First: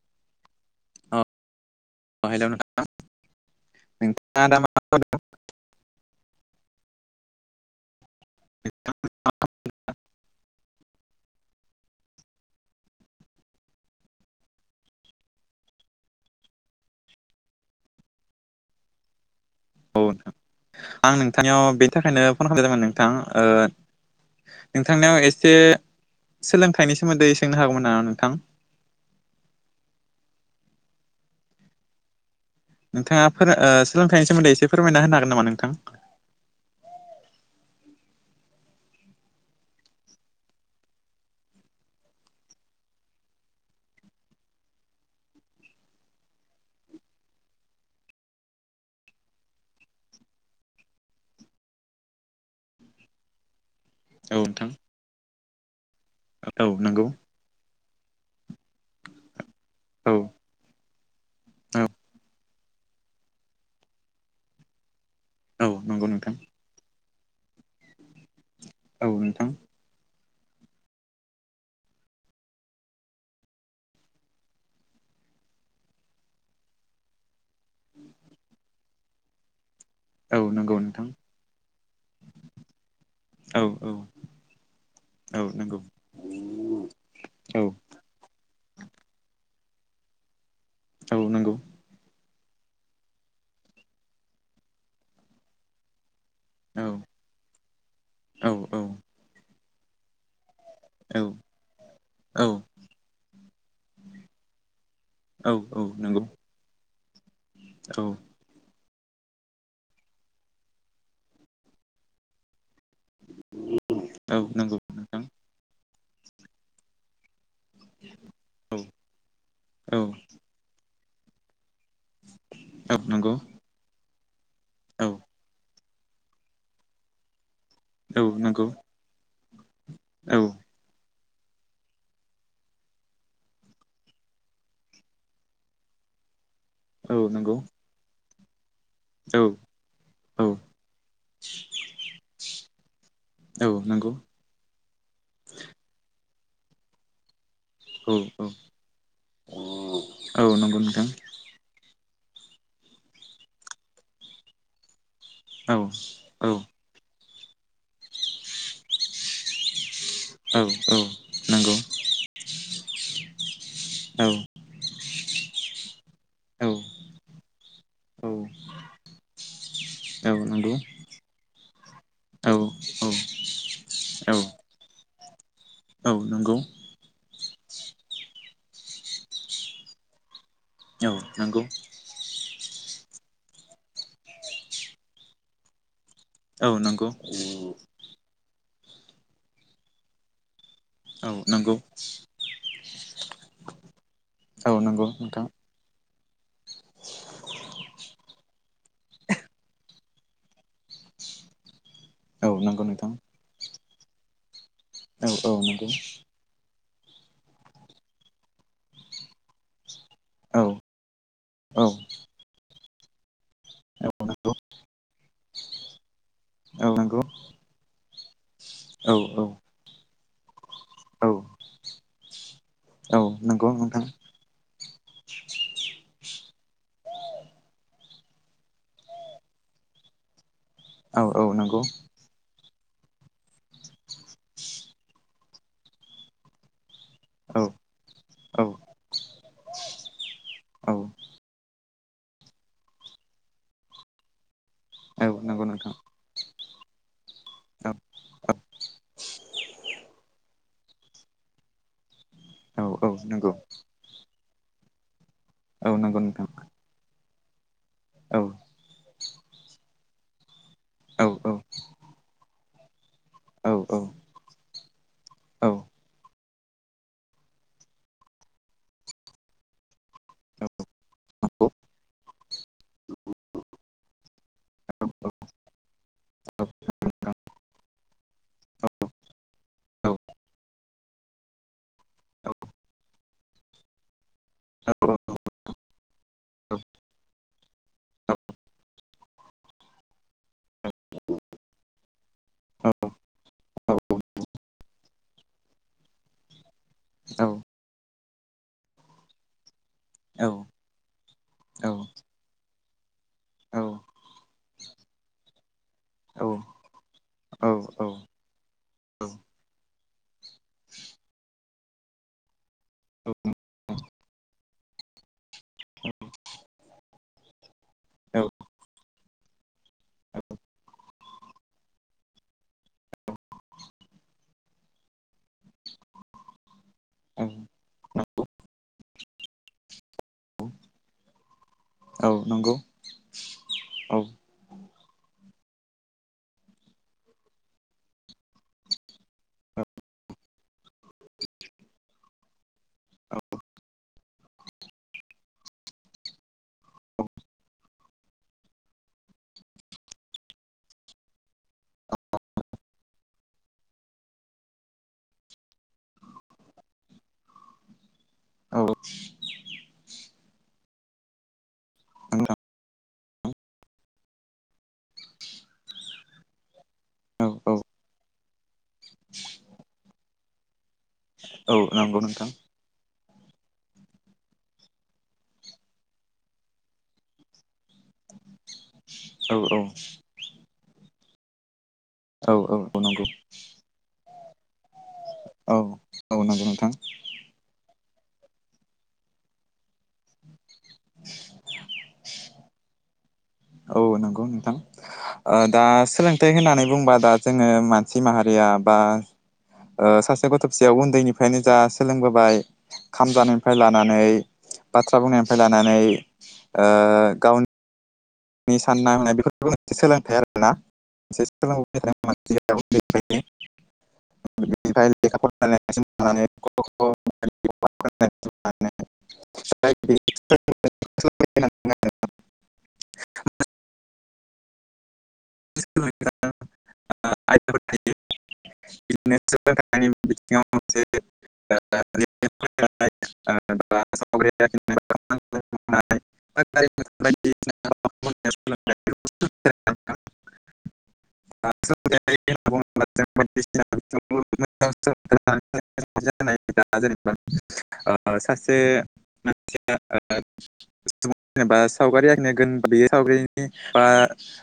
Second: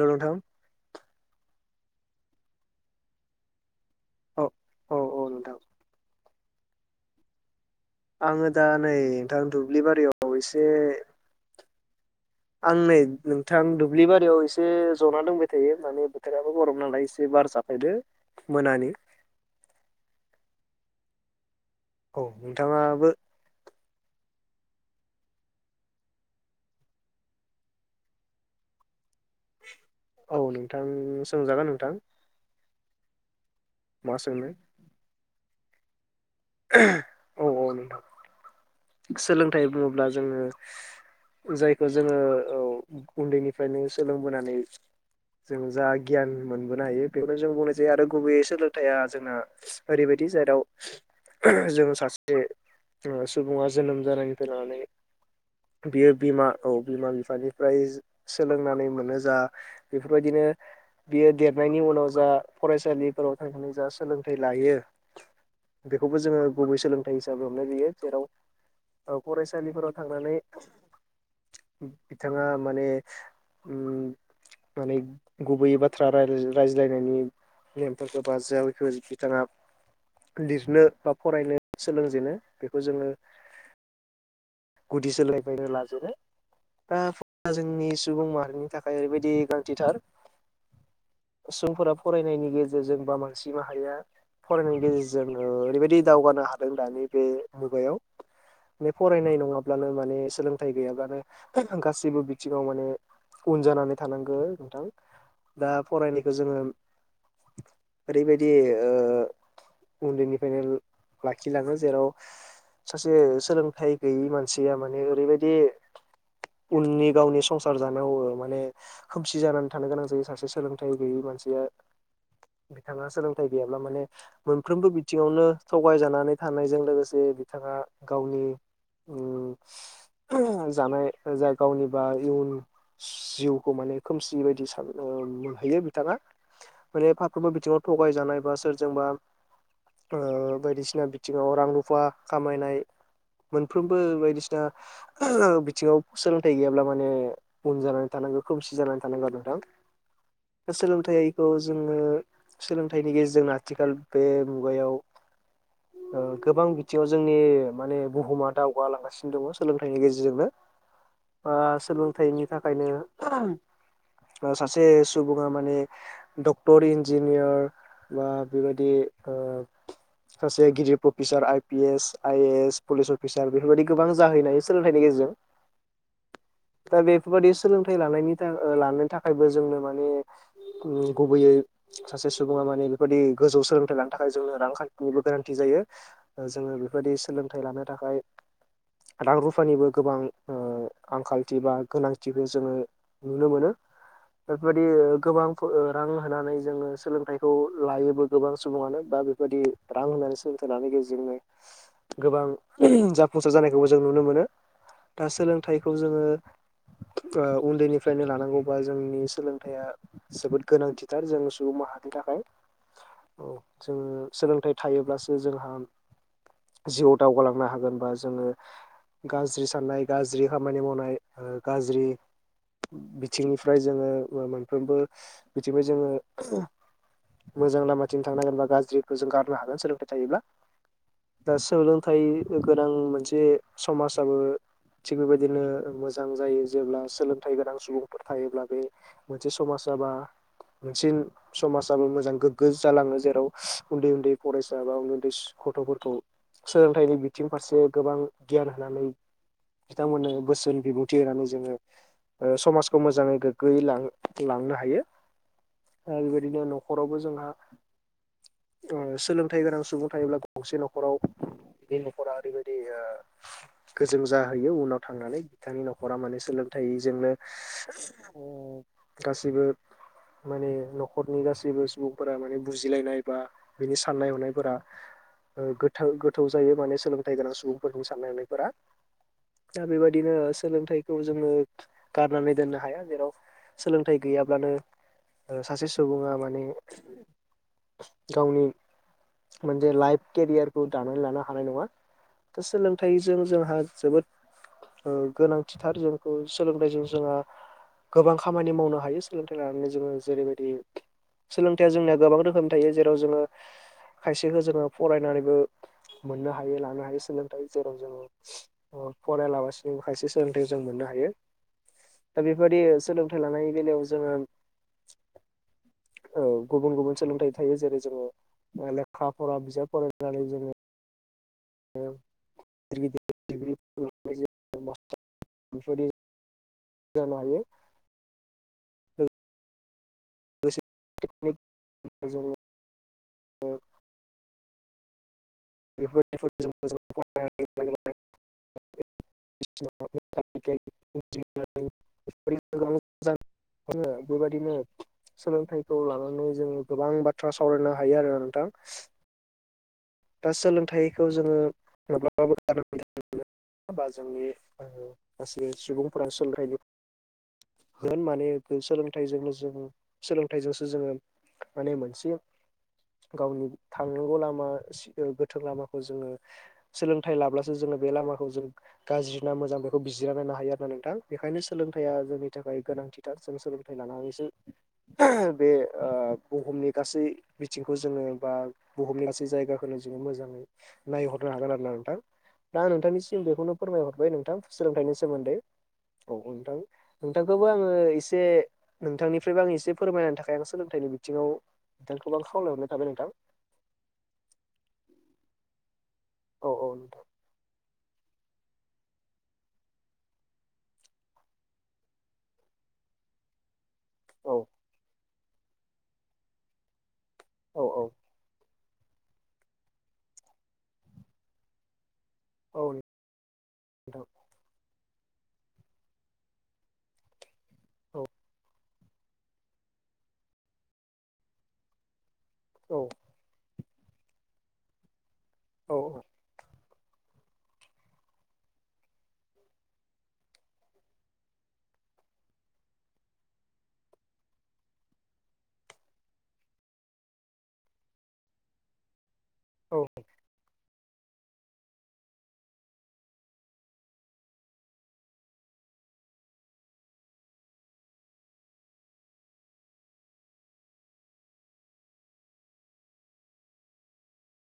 Hello नोंथां ओ hello नोंथां औ नोंथाङा दा मा औ औ खालामदों? नोंथां आङो दा नै नोंथां दुब्लि बारियाव एसे [inaudible] आं नै नोंथां दुब्लि बारियाव एसे जना दंबाय थायो माने बोथोराबो गरम नालाय एसे बार जाफायदो मोनानि। [inaudible] आं नोंथांनियाव बेनि थाखायनो औ फन खालामनाय जादोंमोन नोंथाङाबो नोंथां ओ नोंथांनियाव एसे सोलोंथाइनि सोमोन्दै सोंनो हागौमोन नामा नोंथां? औ नोंथां सोंजागोन नोंथां। नोंथाङा फोरो ओ मा सोलोंथाइनि सोंनो सोमोन्दै एसे फोरमायना होनो हागोन नामा नोंथां? औ औ नोंथां सोलोंथाइ बुङोब्ला जोङो जायखौ जोङो औ उन्दैनिफ्रायनो सोलोंबोनानै जों जा गियान मोनबोनो हायो बेखौनो जों गनाय जायो आरो गुबैयै सोलोंथाइया जोंना ओरैबाय दि जेराव जों सासे ओ सुबुङा जोनोम औ जानायनिफ्राय नोंथां लानानै बियो बिमा औ बिमा बिफानिफ्राय सोलोंनानै मोनो जा औ बेफोरबायदिनो बियो देरनायनि औ उनाव जा फरायसालिफोराव थांनानै जा सोलोंथाइ लायो औ नंगौ बेखौबो नोंथां जोङो गुबै सोलोंथाइ हिसाबै हमनाय जायो जेराव औ ओ नोंथां फरायसालिफोराव थांनानै [inaudible] बिथाङा माने उम माने गुबैयै बाथ्रा राय रायज्लायनायनि नेमफोरखौ बाज जाया बेखौ बिथाङा औ नंगौ लिरनो नोंथां बा फरायनो सोलोंजेनो बेखौ जोङो औ औ। गुदि औ सोलोंथायनिफ्रायनो नंगौ लाजेनो। दा [unintelligible] औ जोंनि सुबुं माहारिनि थाखाय ओरैबायदि गा [unintelligible] औ नंगौ सुबुंफोरा फरायनायनि गेजेरजों बा मानसि माहारिया फरायनायनि गेजेरजों ओ ओरैबायदि दावगानो हादों औ दानि बे मुगायाव औ बे फरायनाय नङाब्लानो माने सोलों थाय गैयाब्लानो गासैबो औ बिथिङाव माने उन जानानै थानांगौ नोंथां। दा औ नंगौ फरायनायखौ जोङो औ ओरैबायदि ओ [inaudible] उन्दैनिफ्रायनो ला लाखिलाङो जेराव सासे सोलोंथाइ गैयि औ सिया नंगौ माने नोंथां ओरैबादि उननि गावनि संसार जानायाव ओ माने औ खोमसि जानानै थानो औ गोनां जायो सासे सोलोंथाइ गैयै मानसिया। औ बिथाङा नंगौ सोलोंथाइ गैयाब्ला माने मोनफ्रोमबो औ बिथिङावनो थगायजानानै थानायजों लोगोसे बिथाङा औ गावनि नंगौ औ [unintelligible] जानाय जाय गावनिबा इयुन जिउखौ माने खोमसि बायदि सान ओ मोनहैयो बिथाङा। माने औ फारफ्रोमबो नंगौ बिथिङाव थगायजानाय बा सोर जोंबा औ ओ औ बायदिसिना बिथिङाव रां रुफा खामायनाय औ फ्रोमबो नंगौ बायदिसिना बिथिङाव सोलोंथाइ गैयाब्ला माने उन जानानै औ थानांगौ खोमसि जानानै थानांगौ आरो नोंथां औ औ दा नंगौ नोंथां सोलोंथायाइखौ जों ओ सोलोंथाइनि गेजेरजों आथिखाल बे मुगायाव। औ ओ औ गोबां बिथिङाव जोंनि माने बुहुमा दावगालांगासिनो दङ सोलोंथा थाइनि गेजेरजोंनो औ औ ओ नंगौ सोलोंथाइनि थाखायनो। औ ओ सासे सुबुङा माने। औ डक्टर इन्जिनियार बा औ बेबायदि ओ। सासे नंगौ गिदिर प्रफिसार आइ पि एस आइ औ एस पुलिस अफ फीसार बेफोरबायदि गोबां जाहैनाय सोंलोंथाइनि गेजेरजों औ नंगौ दा बेफोरबायदि। सोलोंथाइ लानायनि था ओ लानो थाखायबो जोंनो माने उम औ गुबैयै नंगौ सासे सु सुबुङा माने बेबायदि गोजौ सोलोंथाइ लानो थाखाय जोंनो रांखान्थिनिबो गोनांथि जायो। ओ जोङो औ नंगौ बेफोरबायदि सोलोंथाइ लानो। थाखाय रां रुफानिबो गोबां ओ। औ आंखालथि बा नंगौ गोनांथिखौ जोङो नुनो मोनो। औ बेफोरबायदि नंगौ नोंथां गोबां फो ओ रां होनानै जोङो सोलोंथाइखौ लायोबो गोबां सुबुङानो बा बेफोरबादि रां होनानै सोलोंथाइ लानो बेजोंनो गोबां औ नंगौ नोंथां जाफुंसार जानायखौबो जों नुनो मोनो। दा औ औ नंगौ सोलोंथाइखौ जोङो। [unintelligible] ओ उन्दैनिफ्रायनो लानांगौबा जोंनि सोलोंथाइया औ जोबोद गोनांथिथार जों सुबुं औ माहारिनि थाखाय खाय औ औ जोङो नंगौ सोलोंथाइ थायोब्लासो जोंहा औ नोंगौ। माहाजोनबा जोङो गाज्रि साननाय गाज्रि खामानि मावनाय औ औ ओ गाज्रि औ नंगौ बिथिंनिफ्राय नोंथां जोङो ओ मोनफ्रोमबो बिथिंफाय जोङो मोजां लामाथिं थांनांगोन बा गाज्रिखौ जों गारनो हागोन सोलोंथाइ थायोब्ला। औ औ दा नंगौ सोलोंथाइ गोनां मोनसे समाजाबो थिग बेबायदिनो मोजां जायो जेब्ला सोलोंथाइ औ गोनां सुबुंफोर थायोब्ला बे औ मोनसे समाज जाबा मोनसे औ समाजाबो मोजां गोग्गो जालाङो जेराव उन्दै उन्दै फरायसा बा उन्दै औ उन्दै नंगौ नोंथां गथफोरखौ सोलोंथाइनि बिथिं फारसे औ गोबां औ गियान होनानै बिथांमोननो बोसोननि बिबुंथि होनानै जोङो ओ औ समाजखौ मोजाङै नंगौ गोग्गोयै लां लांनो हायो। औ नंगौ ओ नोंथां बेबायदिनो नखरावबो जोंहा औ ओ सोलोंथाइ गोनां सुबुं थायोब्ला गंसे औ नखराव नखरा ओरैबायदि ओ गोजों जाहैयो उनाव थांनानै बिथांनि नखरा माने सोलोंथाइजों माने उम गासिबो माने नखरनि गासैबो सुबुंफोरा माने बुजिलायनाय बा बिनि साननाय हनायफोरा ओ गोथां गोथौ जायो माने सोलोंथाइ गोनां सुबुंफोरनि साननाय हनायफोरा दा बेबायदिनो सोलोंथाइखौ जोङो गारनानै दोननो हाया जेराव सोलोंथाइ गैयाब्लानो ओ सासे सुबुङा माने गावनि मोनसे लाइफ केरियारखौ दानानै लानो हानाय नङा। दा सोलोंथाइजों जोंहा जोबोद ओ गोनांथिथार जोंखौ सोलोंथाइजों जोंहा गोबां खामानि मावनो हायो सोलोंथाइ लानानै जोङो जेरैबायदि सोलोंथाइया जोंनिया गोबां रोखोम थायो जेराव जोङो खायसेखौ जोङो फरायनानैबो मोननो हायो लानो हायो सोलोंथाइ जेराव जोङो ओ फरायलाबसिनो खायसे सोलोंथाइ जों मोननो हायो। दा बेबायदि सोलोंथाइ लानायनि बेलायाव जोङो [unintelligible] औव गुबुन गुबुन सोलोंथाइ थायो जेरै जोङो औ ओ लेखा फरा बिजाब फरायनानै जोङो [unintelligible] जानो हायो। औ औ नंगौ औ [unintelligible] [unintelligible] [unintelligible] [unintelligible] बेबायदिनो सोलोंथाइखौ लानानै जोङो गोबां बाथ्रा सावरायनो हायो आरो नोंथां। दा सोलोंथाइखौ जोङो माब्लाबाबो गारनो बा जोंनि ओ गासै सुबुंफोरा सोलोंथाइनि होन माने औ सोलोंथाइजोंनो जों सोलोंथाइजोंसो जोङो माने मोनसे गावनि थांनांगौ लामा गोथों लामाखौ जोङो सोलोंथाइ लाब्लासो जोङो बे लामाखौ जों गाज्रि ना मोजां बेखौ बि जिरना नायनो हायो आरोना नोंथां। बेखायनो औ सोलोंथाइया नंगौ जोंनि नोंथां थाखाय गोनांथिथार जों सोलोंथाइ लानानैसो बे ओ बुहुमनि गासै बिथिंखौ जोङो बा बुहुमनि गासै औ औ जायगाखौनो जोङो मोजाङै नायहरनो हागोन आरो ना नोंथां। औ दा औ नंगौ नोंथांनिसिम बेखौनो फोरमाय हरबाय नोंथां सोलोंथाइनि सोमोन्दै। औ औ नोंथां, नोंथांखौबो आङो ए से नोंथांनिफ्रायबो आं एसे फोरमायनाहोनो थाखाय आं सोलोंथाइनि बिथिङाव नोंथांखौ आ खावलायहरनाय थाबाय नोंथां। औ नंगौ नोंथां, ओ दा सोलोंथाइ औ होननानै औ बुंबा नोंथां दा जोङो मा नसि माहारिया बा- ओ सासे गथ' फिसायाव उन्दैनिफ्रायनो जा सोलोंबोबाय खाम जानायनिफ्राय ला नानै, औ बाथ्रा बुंनायनिफ्राय लानानै, ओ गाव औ औ नि सानना हनाय बेफोरबो सोलोंथाइ आरोना मोनसे औ नोंथां [unintelligible] [unintelligible] [unintelligible] औ, मोनसे औ औ सोलोंथाया ओ आयदाफोर थायो औ [unintelligible] [unintelligible] [unintelligible] [unintelligible] [unintelligible] जेनेबा ओ सासे [unintelligible] जेनबा सावगारि आखिनाय बा